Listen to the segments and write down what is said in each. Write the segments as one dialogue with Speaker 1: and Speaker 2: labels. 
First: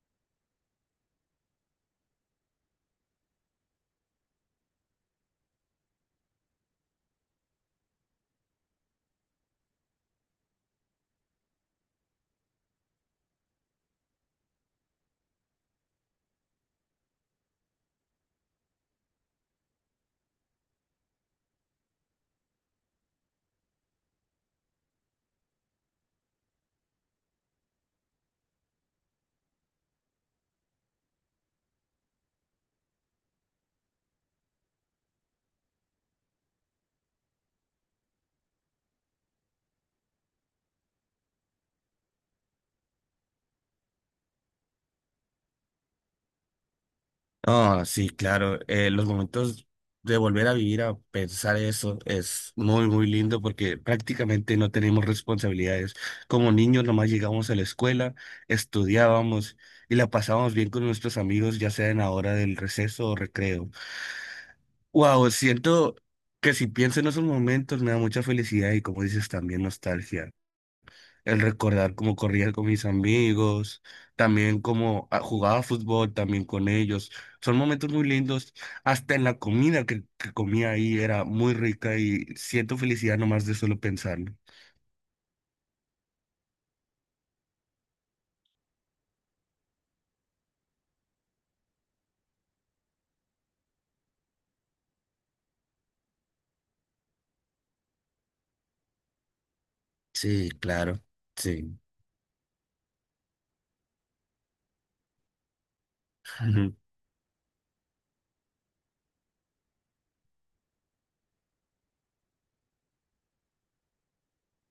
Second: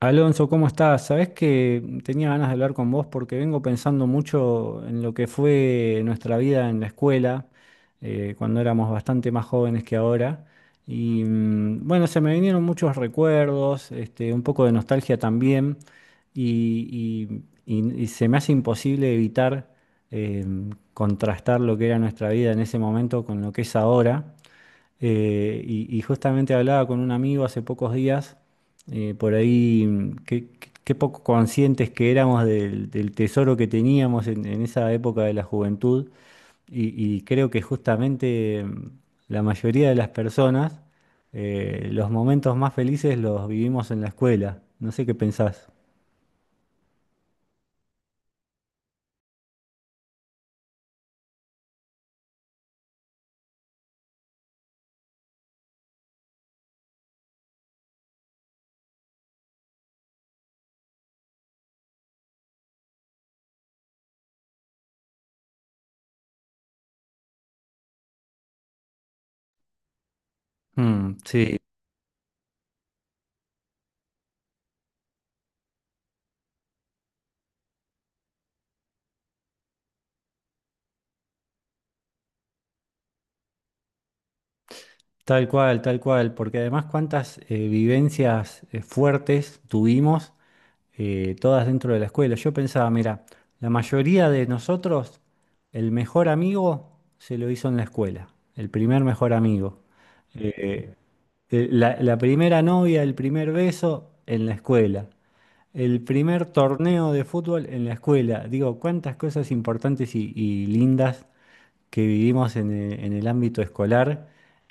Speaker 1: Alonso, ¿cómo estás? Sabés que tenía ganas de hablar con vos porque vengo pensando mucho en lo que fue nuestra vida en la escuela, cuando éramos bastante más jóvenes que ahora. Y bueno, se me vinieron muchos recuerdos, este, un poco de nostalgia también, y se me hace imposible evitar eh, contrastar lo que era nuestra vida en ese momento con lo que es ahora. Y justamente hablaba con un amigo hace pocos días, por ahí, qué poco conscientes que éramos del tesoro que teníamos en esa época de la juventud. Y creo que justamente la mayoría de las personas, los momentos más felices los vivimos en la escuela. No sé qué pensás.
Speaker 2: Ah, sí, claro. Los momentos de volver a vivir, a pensar eso, es muy, muy lindo porque prácticamente no tenemos responsabilidades. Como niños, nomás llegamos a la escuela, estudiábamos y la pasábamos bien con nuestros amigos, ya sea en la hora del receso o recreo. Wow, siento que si pienso en esos momentos me da mucha felicidad y como dices, también nostalgia
Speaker 1: Mm,
Speaker 2: el
Speaker 1: sí.
Speaker 2: recordar cómo corría con mis amigos, también cómo jugaba fútbol también con ellos. Son momentos muy lindos. Hasta en la comida que comía ahí era muy rica y siento felicidad nomás de solo pensarlo.
Speaker 1: Tal cual, porque además cuántas vivencias fuertes tuvimos, todas dentro de la escuela. Yo pensaba, mira, la mayoría de nosotros, el mejor amigo se lo hizo en la escuela, el primer mejor amigo.
Speaker 2: Sí,
Speaker 1: Eh,
Speaker 2: claro, sí.
Speaker 1: la, la primera novia, el primer beso en la escuela. El primer torneo de fútbol en la escuela. Digo, cuántas cosas importantes y lindas que vivimos en el ámbito escolar.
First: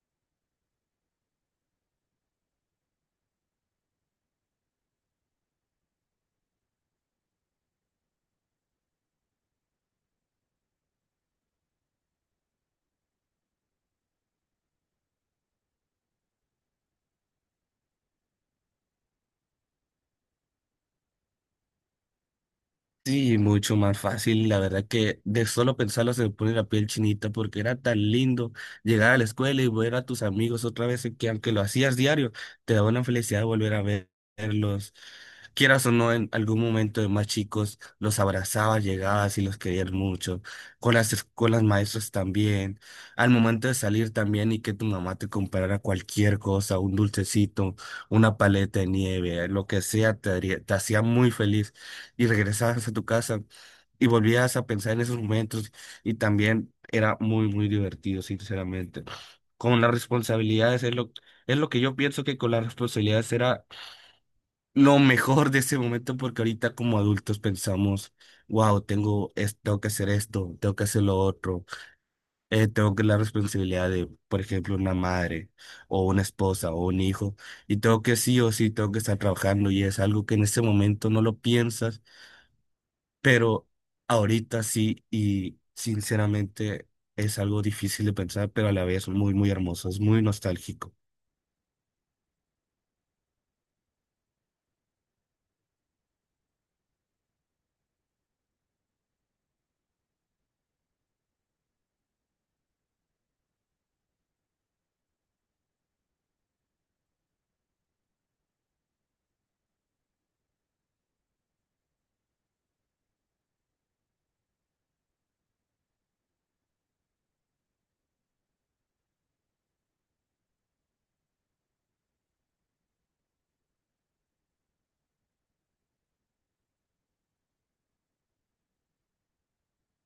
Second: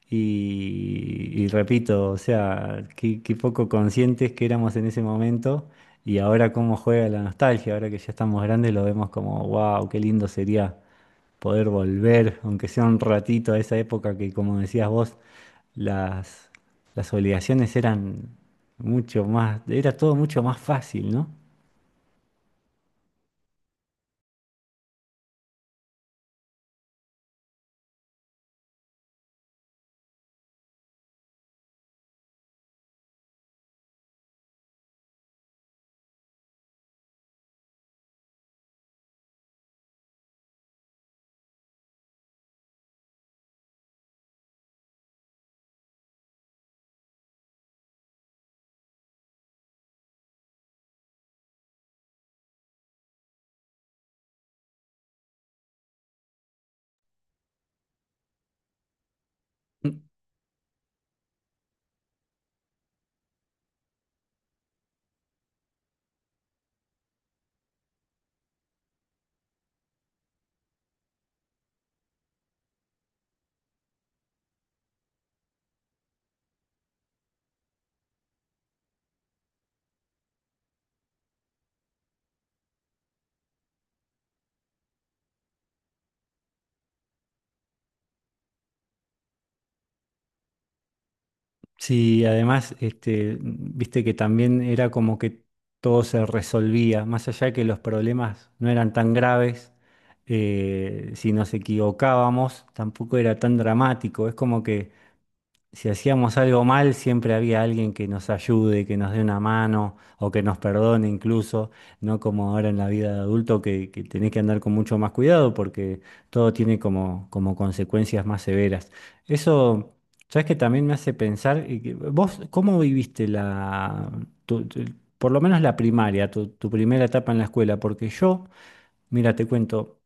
Speaker 1: Y repito, o sea, qué poco conscientes que éramos en ese momento. Y ahora cómo juega la nostalgia, ahora que ya estamos grandes lo vemos como, wow, qué lindo sería poder volver, aunque sea un ratito, a esa época que, como decías vos, las, las obligaciones eran mucho más, era todo mucho más fácil, ¿no?
Speaker 2: Sí, mucho más fácil. La verdad que de solo pensarlo se me pone la piel chinita porque era tan lindo llegar a la escuela y ver a tus amigos otra vez que aunque lo hacías diario, te da una felicidad verlos. Quieras o no, en algún momento de más chicos los abrazabas, llegabas y los querías mucho. Con con las maestras también. Al momento de salir también y que tu mamá te comprara cualquier cosa, un dulcecito, una paleta de nieve, lo que sea, te hacía muy feliz y regresabas a tu casa y volvías a pensar en esos momentos y también era muy, muy divertido, sinceramente. Con las responsabilidades es lo, Es lo que yo pienso que con las responsabilidades era lo mejor de ese momento porque ahorita como adultos pensamos, wow, tengo que hacer esto, tengo que hacer lo otro, tengo que la responsabilidad de, por ejemplo, una madre o una esposa o un hijo y tengo que sí o sí, tengo que estar trabajando y es algo que en ese momento no lo piensas, pero ahorita sí, y sinceramente es algo difícil de pensar, pero a la vez muy, muy hermoso, es muy nostálgico.
Speaker 1: Sí, además, este, viste que también era como que todo se resolvía, más allá de que los problemas no eran tan graves, si nos equivocábamos, tampoco era tan dramático, es como que si hacíamos algo mal, siempre había alguien que nos ayude, que nos dé una mano o que nos perdone incluso, no como ahora en la vida de adulto que tenés que andar con mucho más cuidado porque todo tiene como, como consecuencias más severas. Eso, sabes que también me hace pensar, y que- vos, ¿cómo viviste la, tu- tu- por lo menos la primaria, tu primera etapa en la escuela? Porque yo... Mira, te cuento.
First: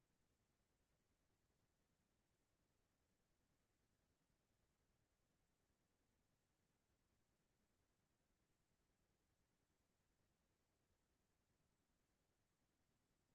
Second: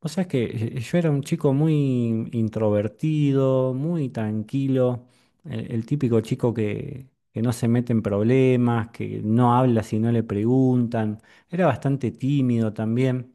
Speaker 1: O sea, es que yo era un chico muy introvertido, muy tranquilo, el típico chico que no se mete en problemas, que no habla si no le preguntan. Era bastante tímido también.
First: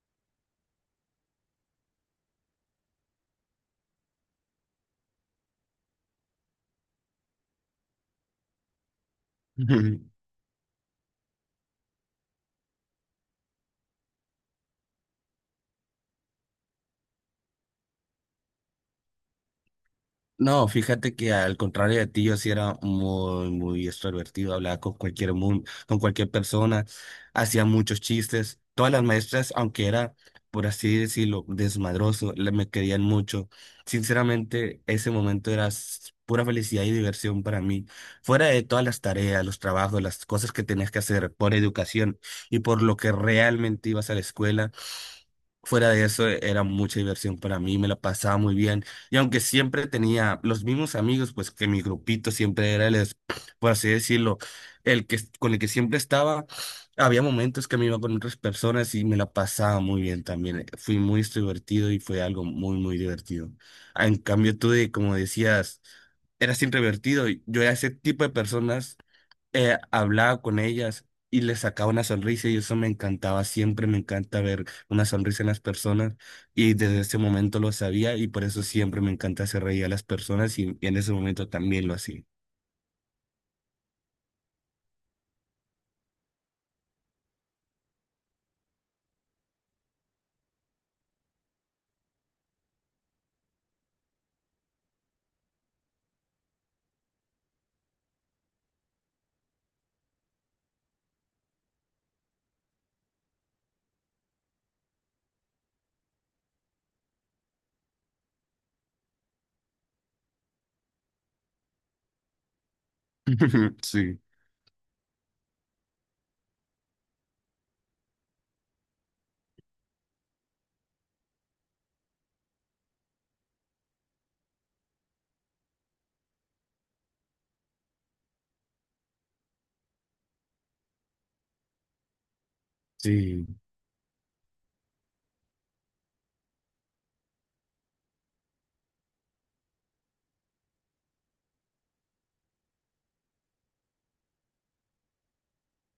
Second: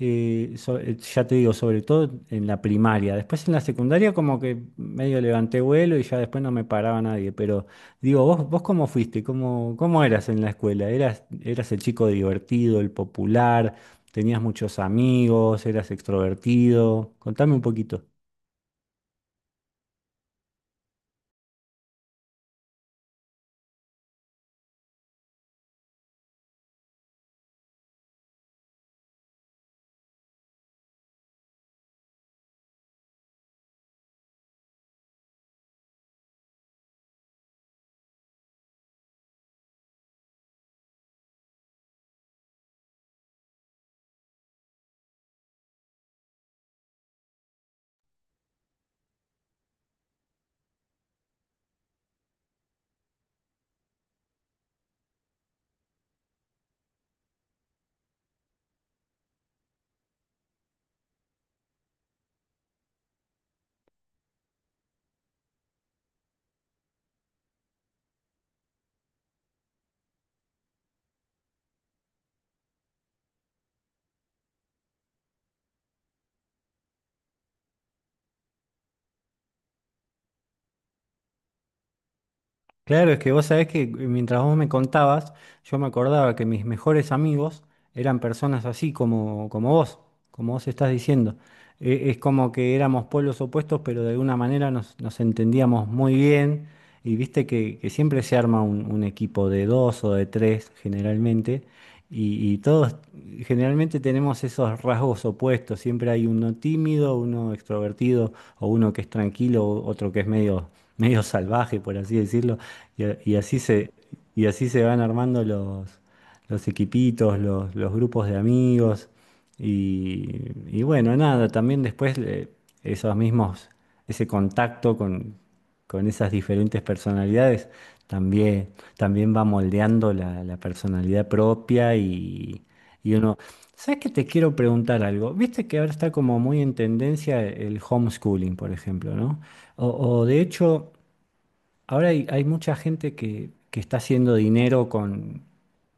Speaker 1: Ya te digo, sobre todo en la primaria. Después en la secundaria como que medio levanté vuelo y ya después no me paraba nadie. Pero digo, vos cómo fuiste? Cómo eras en la escuela? Eras el chico divertido, el popular? ¿Tenías muchos amigos? ¿Eras extrovertido? Contame un poquito.
Speaker 2: No, fíjate que al contrario de ti, yo sí era muy, muy extrovertido, hablaba con cualquier mundo, con cualquier persona, hacía muchos chistes. Todas las maestras, aunque era, por así decirlo, desmadroso, me querían mucho. Sinceramente, ese momento era pura felicidad y diversión para mí. Fuera de todas las tareas, los trabajos, las cosas que tenías que hacer por educación y por lo que realmente ibas a la escuela. Fuera de eso, era mucha diversión para mí, me la pasaba muy bien. Y aunque siempre tenía los mismos amigos, pues que mi grupito siempre era por así decirlo, el que con el que siempre estaba, había momentos que me iba con otras personas y me la pasaba muy bien también. Fui muy extrovertido y fue algo muy, muy divertido. En cambio, tú, de, como decías, eras introvertido. Yo era ese tipo de personas, hablaba con ellas y les sacaba una sonrisa y eso me encantaba, siempre me encanta ver una sonrisa en las personas y desde ese momento lo sabía, y por eso siempre me encanta hacer reír a las personas y en ese momento también lo hacía.
Speaker 1: Claro, es que vos sabés que mientras vos me contabas, yo me acordaba que mis mejores amigos eran personas así como, como vos estás diciendo. Es como que éramos pueblos opuestos, pero de alguna manera nos entendíamos muy bien. Y viste que siempre se arma un equipo de dos o de tres generalmente. Y todos generalmente tenemos esos rasgos opuestos. Siempre hay uno tímido, uno extrovertido, o uno que es tranquilo, o otro que es medio, medio salvaje, por así decirlo. Y, a- y así se,
Speaker 2: Sí,
Speaker 1: y así se van armando los equipitos, los grupos de amigos. Y bueno, nada, también después esos mismos, ese contacto con esas diferentes personalidades también, también va moldeando la personalidad propia y uno...
Speaker 2: sí.
Speaker 1: ¿Sabes que te quiero preguntar algo? Viste que ahora está como muy en tendencia el homeschooling, por ejemplo, ¿no? O, o de hecho, ahora hay mucha gente que está haciendo dinero con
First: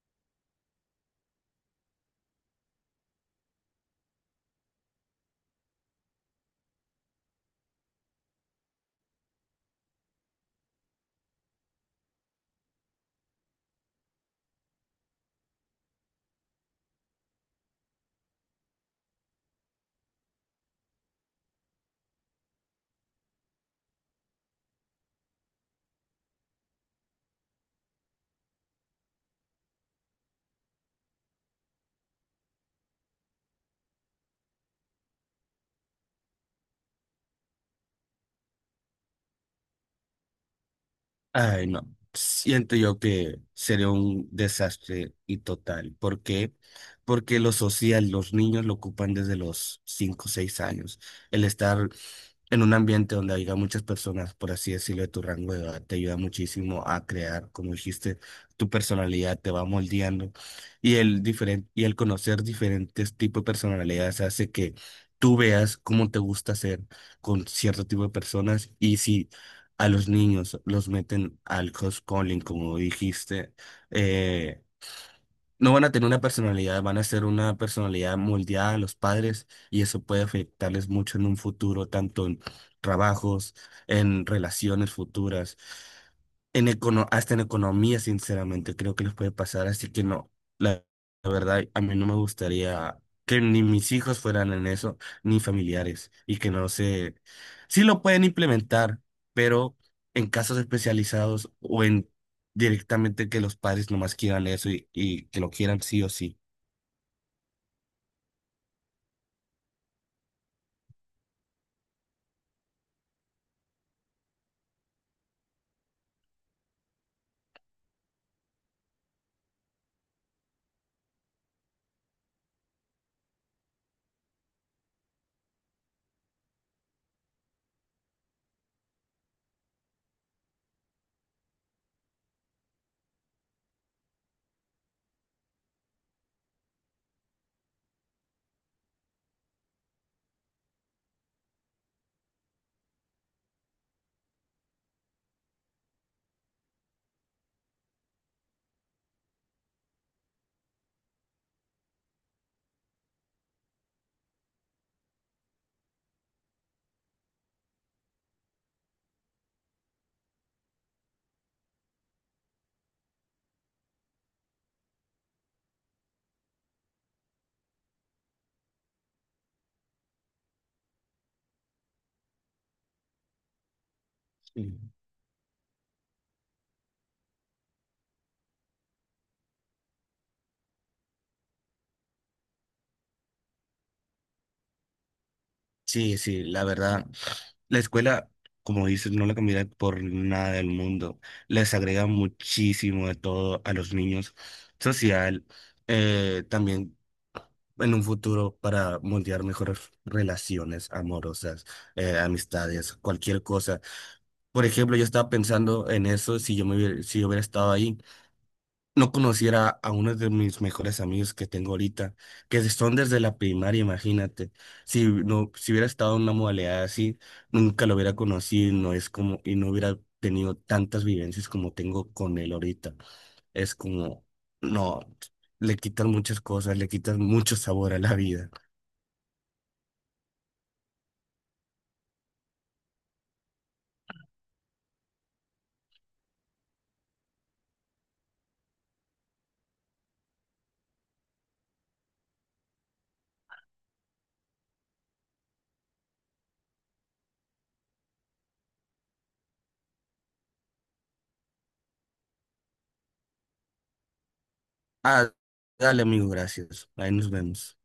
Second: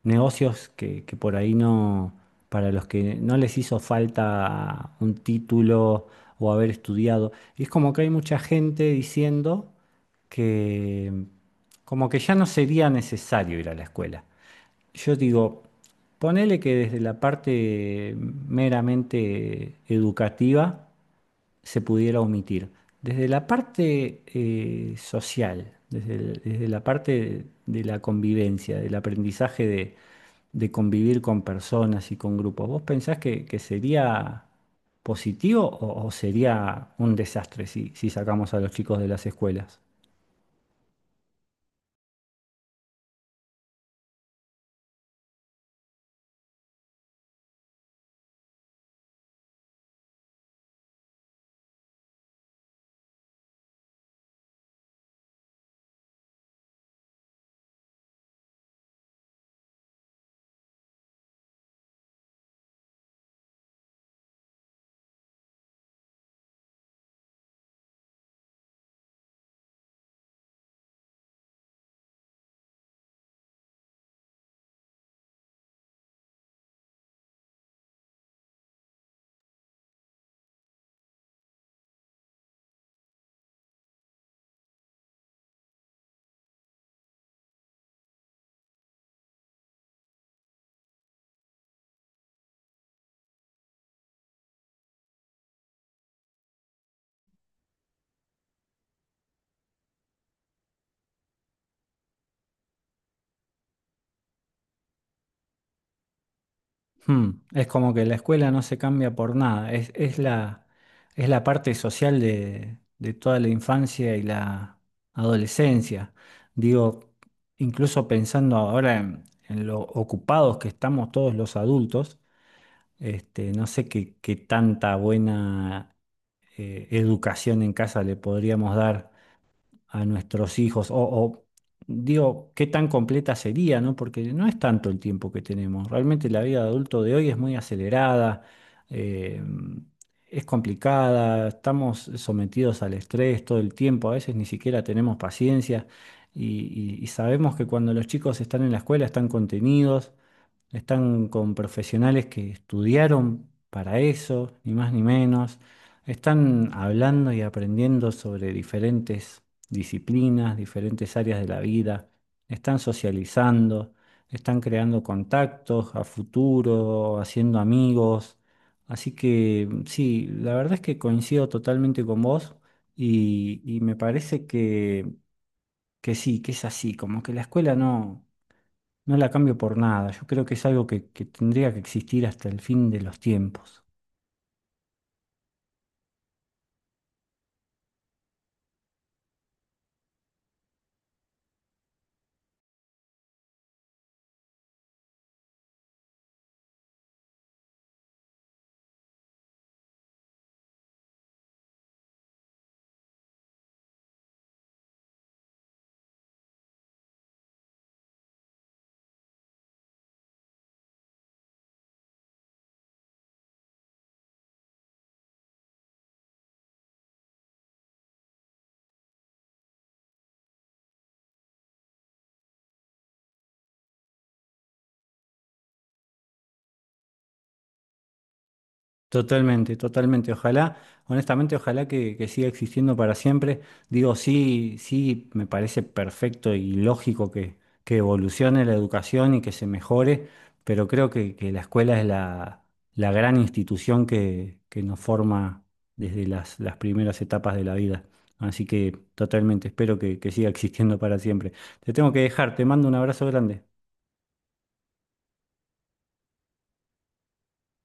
Speaker 1: negocios que por ahí no, para los que no les hizo falta un título o haber estudiado. Y es como que hay mucha gente diciendo que como que ya no sería necesario ir a la escuela. Yo digo, ponele que desde la parte meramente educativa, se pudiera omitir. Desde la parte social, desde la parte de la convivencia, del aprendizaje de convivir con personas y con grupos, ¿vos pensás que sería positivo o sería un desastre si, si sacamos a los chicos de las escuelas?
Speaker 2: Ay, no. Siento yo que sería un desastre y total. ¿Por qué? Porque lo social, los niños lo ocupan desde los 5 o 6 años. El estar en un ambiente donde haya muchas personas, por así decirlo, de tu rango de edad, te ayuda muchísimo a crear, como dijiste, tu personalidad te va moldeando y y el conocer diferentes tipos de personalidades hace que tú veas cómo te gusta ser con cierto tipo de personas, y si a los niños los meten al homeschooling, como dijiste, eh, no van a tener una personalidad, van a ser una personalidad moldeada a los padres, y eso puede afectarles mucho en un futuro, tanto en trabajos, en relaciones futuras, en hasta en economía, sinceramente, creo que les puede pasar. Así que no, la, la verdad, a mí no me gustaría que ni mis hijos fueran en eso, ni familiares, y que no se... Sí lo pueden implementar, pero en casos especializados o en, directamente, que los padres nomás quieran eso, y que lo quieran sí o sí.
Speaker 1: Es como que la escuela no se cambia por nada, es, es la parte social de toda la infancia y la adolescencia. Digo, incluso pensando ahora en lo ocupados que estamos todos los adultos, este, no sé qué tanta buena educación en casa le podríamos dar a nuestros hijos, o, digo, qué tan completa sería, ¿no? Porque no es tanto el tiempo que tenemos. Realmente la vida de adulto de hoy es muy acelerada, eh, es complicada, estamos sometidos al estrés todo el tiempo, a veces ni siquiera tenemos paciencia y sabemos que cuando los chicos están en la escuela están contenidos. Están con profesionales que estudiaron para eso, ni más ni menos. Están hablando y aprendiendo sobre diferentes disciplinas, diferentes áreas de la vida. Están socializando, están creando contactos a futuro, haciendo amigos. Así que sí, la verdad es que coincido totalmente con vos y me parece
Speaker 2: Mm.
Speaker 1: que sí, que es así, como que la escuela no... No la cambio por nada. Yo creo que es algo que tendría que existir hasta el fin de los tiempos.
Speaker 2: Sí, sí, la verdad. La escuela, como dices, no la cambiará por nada del mundo. Les agrega muchísimo de todo a los niños. Social, también en un futuro para moldear mejores relaciones amorosas, amistades, cualquier cosa. Por ejemplo, yo estaba pensando en eso, si yo hubiera estado ahí. No conociera a uno de mis mejores amigos que tengo ahorita, que son desde la primaria, imagínate. Si no, si hubiera estado en una modalidad así, nunca lo hubiera conocido, y no es como, y no hubiera tenido tantas vivencias como tengo con él ahorita. Es como, no, le quitas muchas cosas, le quitas mucho sabor a la vida.
Speaker 1: Totalmente, totalmente. Ojalá, honestamente, ojalá que siga existiendo para siempre. Digo, sí, sí, me parece perfecto y lógico que evolucione la educación y que se mejore, pero creo que la escuela es la, la gran institución que nos forma desde las primeras etapas de la vida. Así que totalmente, espero que siga existiendo para siempre. Te tengo que dejar, te mando un abrazo grande.
Speaker 2: Ah, dale, amigo, gracias. Ahí nos vemos.